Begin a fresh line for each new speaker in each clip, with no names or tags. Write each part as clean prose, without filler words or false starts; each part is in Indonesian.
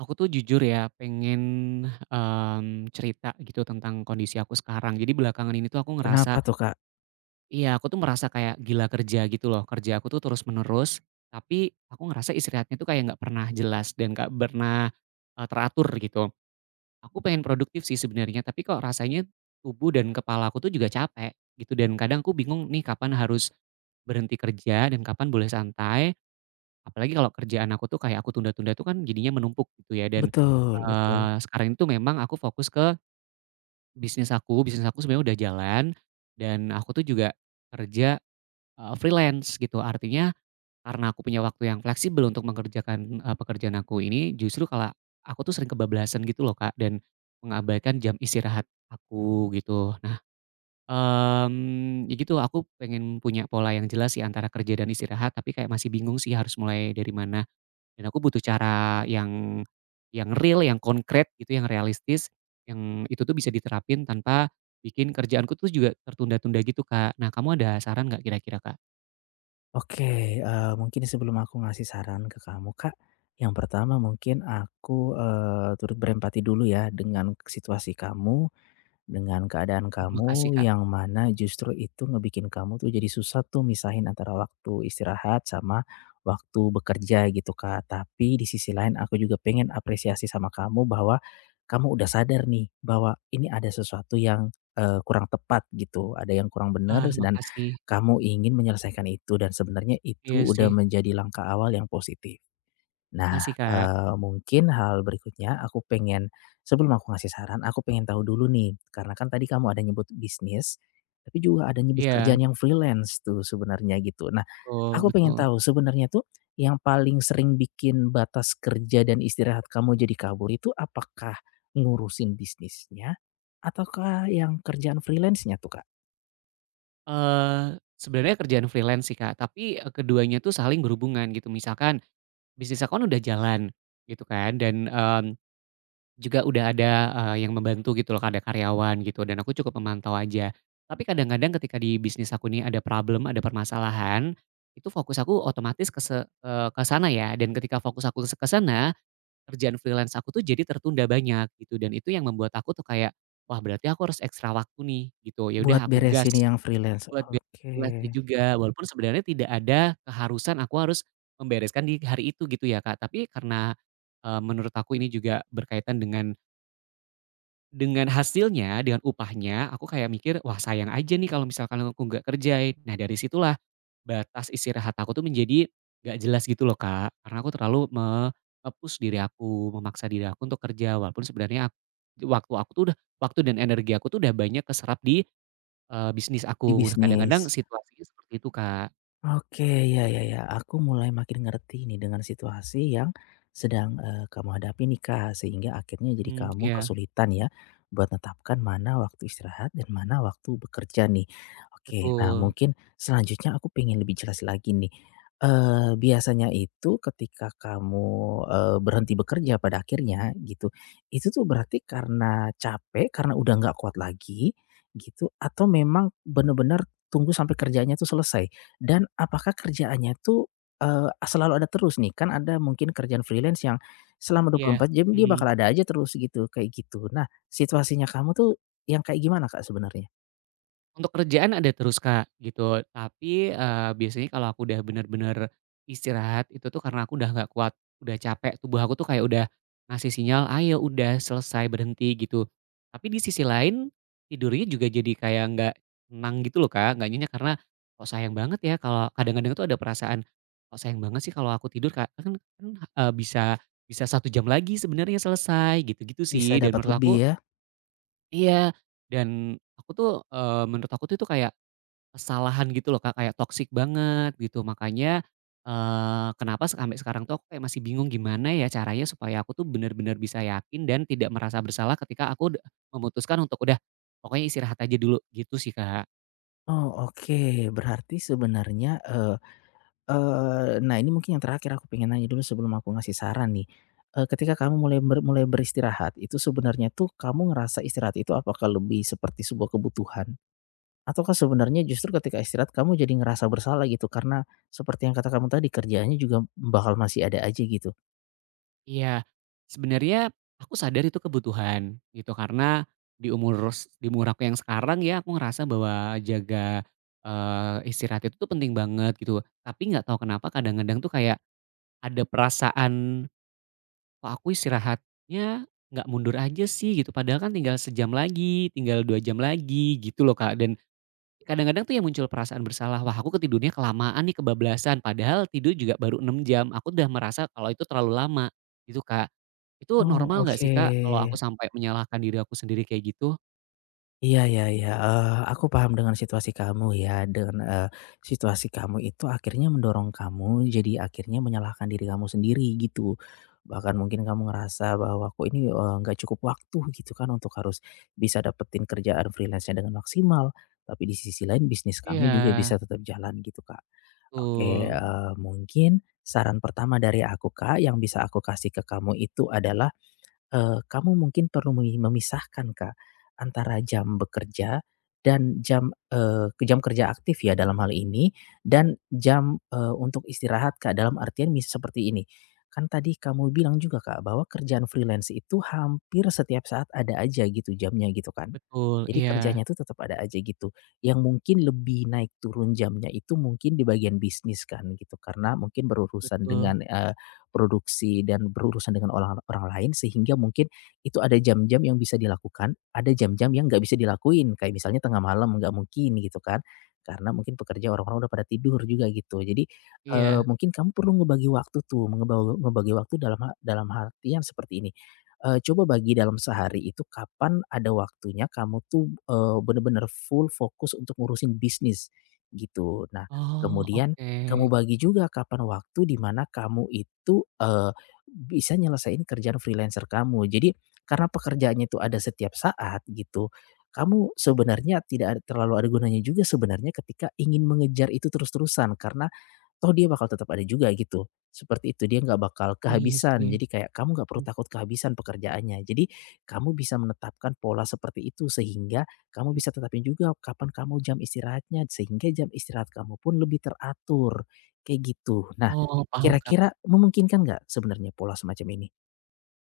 Aku tuh jujur ya pengen, cerita gitu tentang kondisi aku sekarang. Jadi belakangan ini tuh aku ngerasa
Kenapa tuh, Kak?
iya aku tuh merasa kayak gila kerja gitu loh. Kerja aku tuh terus-menerus, tapi aku ngerasa istirahatnya tuh kayak nggak pernah jelas dan nggak pernah, teratur gitu. Aku pengen produktif sih sebenarnya, tapi kok rasanya tubuh dan kepala aku tuh juga capek gitu dan kadang aku bingung nih kapan harus berhenti kerja dan kapan boleh santai. Apalagi kalau kerjaan aku tuh kayak aku tunda-tunda tuh kan jadinya menumpuk gitu ya dan,
Betul, betul.
sekarang itu memang aku fokus ke bisnis aku sebenarnya udah jalan dan aku tuh juga kerja, freelance gitu. Artinya karena aku punya waktu yang fleksibel untuk mengerjakan, pekerjaan aku ini justru kalau aku tuh sering kebablasan gitu loh, Kak, dan mengabaikan jam istirahat aku gitu. Nah, ya gitu aku pengen punya pola yang jelas sih antara kerja dan istirahat tapi kayak masih bingung sih harus mulai dari mana. Dan aku butuh cara yang real, yang konkret gitu, yang realistis, yang itu tuh bisa diterapin tanpa bikin kerjaanku tuh juga tertunda-tunda gitu, Kak. Nah, kamu ada saran nggak kira-kira, Kak?
Oke, mungkin sebelum aku ngasih saran ke kamu, Kak, yang pertama mungkin aku, turut berempati dulu ya dengan situasi kamu dengan keadaan
Makasih,
kamu
Kak.
yang mana justru itu ngebikin kamu tuh jadi susah tuh misahin antara waktu istirahat sama waktu bekerja gitu, Kak. Tapi di sisi lain aku juga pengen apresiasi sama kamu bahwa kamu udah sadar nih bahwa ini ada sesuatu yang kurang tepat gitu, ada yang kurang benar
Ah,
dan
makasih.
kamu ingin menyelesaikan itu dan sebenarnya itu
Iya sih,
udah menjadi langkah awal yang positif. Nah,
makasih, Kak.
mungkin hal berikutnya aku pengen sebelum aku ngasih saran, aku pengen tahu dulu nih, karena kan tadi kamu ada nyebut bisnis, tapi juga ada nyebut
Iya,
kerjaan yang freelance tuh sebenarnya gitu. Nah,
betul
aku pengen
betul.
tahu sebenarnya tuh yang paling sering bikin batas kerja dan istirahat kamu jadi kabur itu apakah ngurusin bisnisnya ataukah yang kerjaan freelance-nya tuh, Kak?
Eee, Sebenarnya kerjaan freelance sih, Kak, tapi, keduanya tuh saling berhubungan gitu. Misalkan bisnis aku kan udah jalan gitu kan dan, juga udah ada, yang membantu gitu loh, ada karyawan gitu dan aku cukup memantau aja. Tapi kadang-kadang ketika di bisnis aku nih ada problem, ada permasalahan, itu fokus aku otomatis ke sana ya dan ketika fokus aku ke sana, kerjaan freelance aku tuh jadi tertunda banyak gitu dan itu yang membuat aku tuh kayak, "Wah, berarti aku harus ekstra waktu nih," gitu. Ya
Buat
udah, aku gas
beresin yang freelance,
buat beres
oke,
freelance-nya juga walaupun sebenarnya tidak ada keharusan aku harus membereskan di hari itu gitu ya, Kak, tapi karena, menurut aku ini juga berkaitan dengan hasilnya, dengan upahnya, aku kayak mikir, "Wah, sayang aja nih kalau misalkan aku nggak kerjain." Nah, dari situlah batas istirahat aku tuh menjadi nggak jelas gitu loh, Kak, karena aku terlalu nge-push diri aku, memaksa diri aku untuk kerja walaupun sebenarnya ak waktu aku tuh udah waktu dan energi aku tuh udah banyak keserap di, bisnis
di
aku. Nah, kadang-kadang
bisnis.
situasinya seperti itu, Kak.
Oke, ya, ya, ya, aku mulai makin ngerti nih dengan situasi yang sedang, kamu hadapi nih, Kak, sehingga akhirnya jadi
Hmm,
kamu
iya,
kesulitan ya buat menetapkan mana waktu istirahat dan mana waktu bekerja nih. Oke, nah
betul.
mungkin selanjutnya aku pengen lebih jelas lagi nih, biasanya itu ketika kamu, berhenti bekerja pada akhirnya gitu, itu tuh berarti karena capek, karena udah nggak kuat lagi gitu, atau memang benar-benar tunggu sampai kerjanya tuh selesai? Dan apakah kerjaannya tuh, selalu ada terus nih? Kan ada mungkin kerjaan freelance yang selama
Iya,
24 jam dia
mhm.
bakal ada aja terus gitu, kayak gitu. Nah, situasinya kamu tuh yang kayak gimana, Kak, sebenarnya?
Untuk kerjaan ada terus, Kak, gitu. Tapi, biasanya kalau aku udah bener-bener istirahat itu tuh karena aku udah nggak kuat, udah capek, tubuh aku tuh kayak udah ngasih sinyal, "Ayo udah selesai, berhenti," gitu. Tapi di sisi lain, tidurnya juga jadi kayak nggak tenang gitu loh, Kak, nggak nyenyak karena, "Kok sayang banget ya," kalau kadang-kadang tuh ada perasaan, "Kok sayang banget sih kalau aku tidur, Kak, kan kan, bisa bisa 1 jam lagi sebenarnya selesai," gitu-gitu
Bisa
sih. Dan
dapat
menurut aku
lebih ya?
iya, dan aku tuh, menurut aku tuh itu kayak kesalahan gitu loh, Kak, kayak toksik banget gitu. Makanya, kenapa sampai sekarang tuh aku kayak masih bingung gimana ya caranya supaya aku tuh benar-benar bisa yakin dan tidak merasa bersalah ketika aku udah memutuskan untuk udah pokoknya istirahat aja dulu gitu sih, Kak.
Oh, oke. Berarti sebenarnya, eee eee, nah ini mungkin yang terakhir aku pengen nanya dulu sebelum aku ngasih saran nih. Ketika kamu mulai beristirahat, itu sebenarnya tuh kamu ngerasa istirahat itu apakah lebih seperti sebuah kebutuhan? Ataukah sebenarnya justru ketika istirahat kamu jadi ngerasa bersalah gitu karena seperti yang kata kamu tadi kerjaannya juga bakal masih ada aja gitu?
Iya, sebenarnya aku sadar itu kebutuhan gitu karena di umur di umur aku yang sekarang ya aku ngerasa bahwa istirahat itu tuh penting banget gitu. Tapi nggak tahu kenapa kadang-kadang tuh kayak ada perasaan, "Kok aku istirahatnya nggak mundur aja sih," gitu, padahal kan tinggal sejam lagi, tinggal 2 jam lagi gitu loh, Kak, dan kadang-kadang tuh yang muncul perasaan bersalah, wah, aku ketidurnya kelamaan nih, kebablasan, padahal tidur juga baru 6 jam, aku udah merasa kalau itu terlalu lama gitu, Kak. Itu
Oh,
normal nggak sih,
oke.
Kak, kalau aku sampai menyalahkan diri aku sendiri kayak gitu?
Iya, iya, iya, aku paham dengan situasi kamu ya, dengan, situasi kamu itu akhirnya mendorong kamu jadi akhirnya menyalahkan diri kamu sendiri gitu. Bahkan mungkin kamu ngerasa bahwa, aku ini, nggak cukup waktu," gitu kan, untuk harus bisa dapetin kerjaan freelance-nya dengan maksimal, tapi di sisi lain bisnis kamu
Iya.
juga bisa tetap jalan gitu, Kak. Oke,
Betul,
mungkin saran pertama dari aku, Kak, yang bisa aku kasih ke kamu itu adalah kamu mungkin perlu memisahkan, Kak, antara jam bekerja dan jam, eee, ke jam kerja aktif ya dalam hal ini, dan jam, untuk istirahat, Kak, dalam artian seperti ini, kan tadi kamu bilang juga, Kak, bahwa kerjaan freelance itu hampir setiap saat ada aja gitu jamnya gitu kan.
betul,
Jadi
iya,
kerjanya tuh tetap ada aja gitu, yang mungkin lebih naik turun jamnya itu mungkin di bagian bisnis kan gitu, karena mungkin berurusan
betul,
dengan, produksi dan berurusan dengan orang orang lain sehingga mungkin itu ada jam-jam yang bisa dilakukan, ada jam-jam yang nggak bisa dilakuin, kayak misalnya tengah malam nggak mungkin gitu kan, karena mungkin pekerja orang-orang udah pada tidur juga gitu. Jadi,
iya.
mungkin kamu perlu ngebagi waktu tuh, ngebagi waktu dalam dalam artian seperti ini, coba bagi dalam sehari itu kapan ada waktunya kamu tuh, bener-bener full fokus untuk ngurusin bisnis gitu. Nah,
Oh,
kemudian kamu
oke.
bagi juga kapan waktu di mana kamu itu, bisa nyelesain kerjaan freelancer kamu. Jadi karena pekerjaannya itu ada setiap saat gitu, kamu sebenarnya tidak ad terlalu ada gunanya juga sebenarnya ketika ingin mengejar itu terus-terusan karena toh dia bakal tetap ada juga gitu, seperti itu. Dia nggak bakal
Oh iya
kehabisan.
sih,
Jadi kayak kamu nggak perlu
mhm
takut kehabisan pekerjaannya. Jadi kamu bisa menetapkan pola seperti itu sehingga kamu
mhm.
bisa tetapin juga kapan kamu jam istirahatnya, sehingga jam istirahat kamu pun lebih teratur, kayak gitu. Nah,
Oh paham, Kak.
kira-kira memungkinkan nggak sebenarnya pola semacam ini?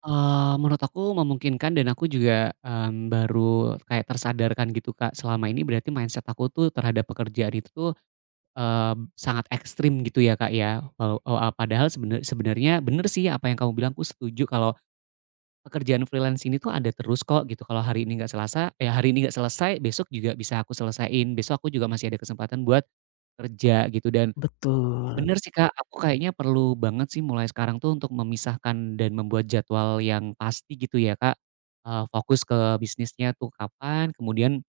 Menurut aku memungkinkan dan aku juga, baru kayak tersadarkan gitu, Kak. Selama ini berarti mindset aku tuh terhadap pekerjaan itu tuh, eee, sangat ekstrim gitu ya, Kak, ya. Padahal sebenarnya bener sih apa yang kamu bilang, aku setuju kalau pekerjaan freelance ini tuh ada terus kok gitu. Kalau hari ini nggak Selasa ya hari ini nggak selesai, besok juga bisa aku selesaiin. Besok aku juga masih ada kesempatan buat kerja gitu dan
Betul.
bener sih, Kak, aku kayaknya perlu banget sih mulai sekarang tuh untuk memisahkan dan membuat jadwal yang pasti gitu ya, Kak. Fokus ke bisnisnya tuh kapan, kemudian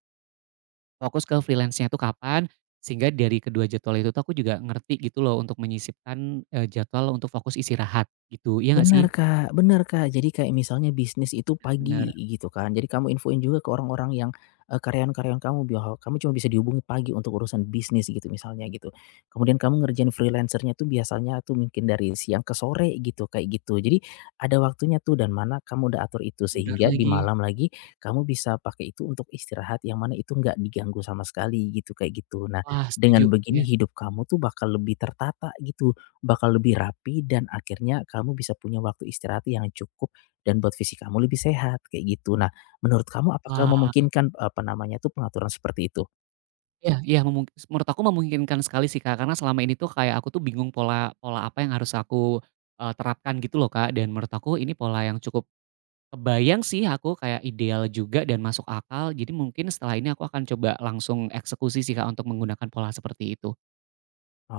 fokus ke freelance-nya tuh kapan, sehingga dari kedua jadwal itu tuh aku juga ngerti gitu loh untuk menyisipkan, jadwal untuk fokus istirahat gitu, iya nggak sih?
Benar, Kak, benar, Kak. Jadi kayak misalnya bisnis itu pagi
Benar-benar
gitu kan. Jadi kamu infoin juga ke orang-orang yang, karyawan-karyawan kamu bahwa kamu cuma bisa dihubungi pagi untuk urusan bisnis gitu misalnya gitu. Kemudian kamu ngerjain freelancer tuh biasanya tuh mungkin dari siang ke sore gitu, kayak gitu. Jadi ada waktunya tuh dan mana kamu udah atur itu sehingga di
lagi.
malam lagi kamu bisa pakai itu untuk istirahat yang mana itu nggak diganggu sama sekali gitu, kayak gitu. Nah,
Wah setuju,
dengan begini
ya.
hidup kamu tuh bakal lebih tertata gitu. Bakal lebih rapi dan akhirnya kamu bisa punya waktu istirahat yang cukup dan buat fisik kamu lebih sehat, kayak gitu. Nah, menurut kamu apakah
Wah.
memungkinkan, apa namanya tuh, pengaturan seperti itu?
Iya iya menurut aku memungkinkan sekali sih, Kak, karena selama ini tuh kayak aku tuh bingung pola pola apa yang harus aku, terapkan gitu loh, Kak, dan menurut aku ini pola yang cukup kebayang sih aku kayak ideal juga dan masuk akal, jadi mungkin setelah ini aku akan coba langsung eksekusi sih, Kak, untuk menggunakan pola seperti itu.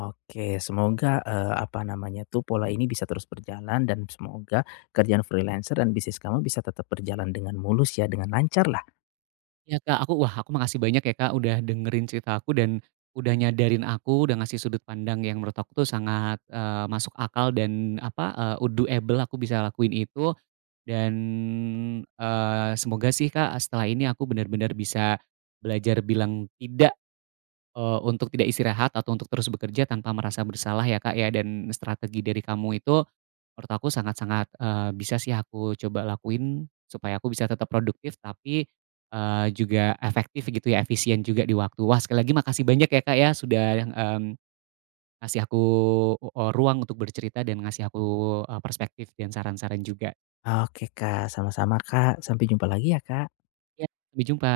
Oke, semoga, apa namanya tuh, pola ini bisa terus berjalan dan semoga kerjaan freelancer dan bisnis kamu bisa tetap berjalan dengan mulus ya, dengan lancar lah.
Iya, Kak, aku wah aku makasih banyak ya, Kak, udah dengerin cerita aku dan udah nyadarin aku, udah ngasih sudut pandang yang menurut aku tuh sangat, masuk akal dan apa, doable, aku bisa lakuin itu. Dan, semoga sih, Kak, setelah ini aku benar-benar bisa belajar bilang tidak, untuk tidak istirahat atau untuk terus bekerja tanpa merasa bersalah ya, Kak, ya, dan strategi dari kamu itu menurut aku sangat-sangat, bisa sih aku coba lakuin supaya aku bisa tetap produktif tapi, juga efektif gitu ya, efisien juga di waktu. Wah, sekali lagi makasih banyak ya, Kak, ya, sudah, mmm, ngasih aku, ruang untuk bercerita dan ngasih aku, perspektif dan saran-saran juga.
Oke, Kak, sama-sama, Kak, sampai jumpa lagi ya, Kak.
Ya, sampai jumpa.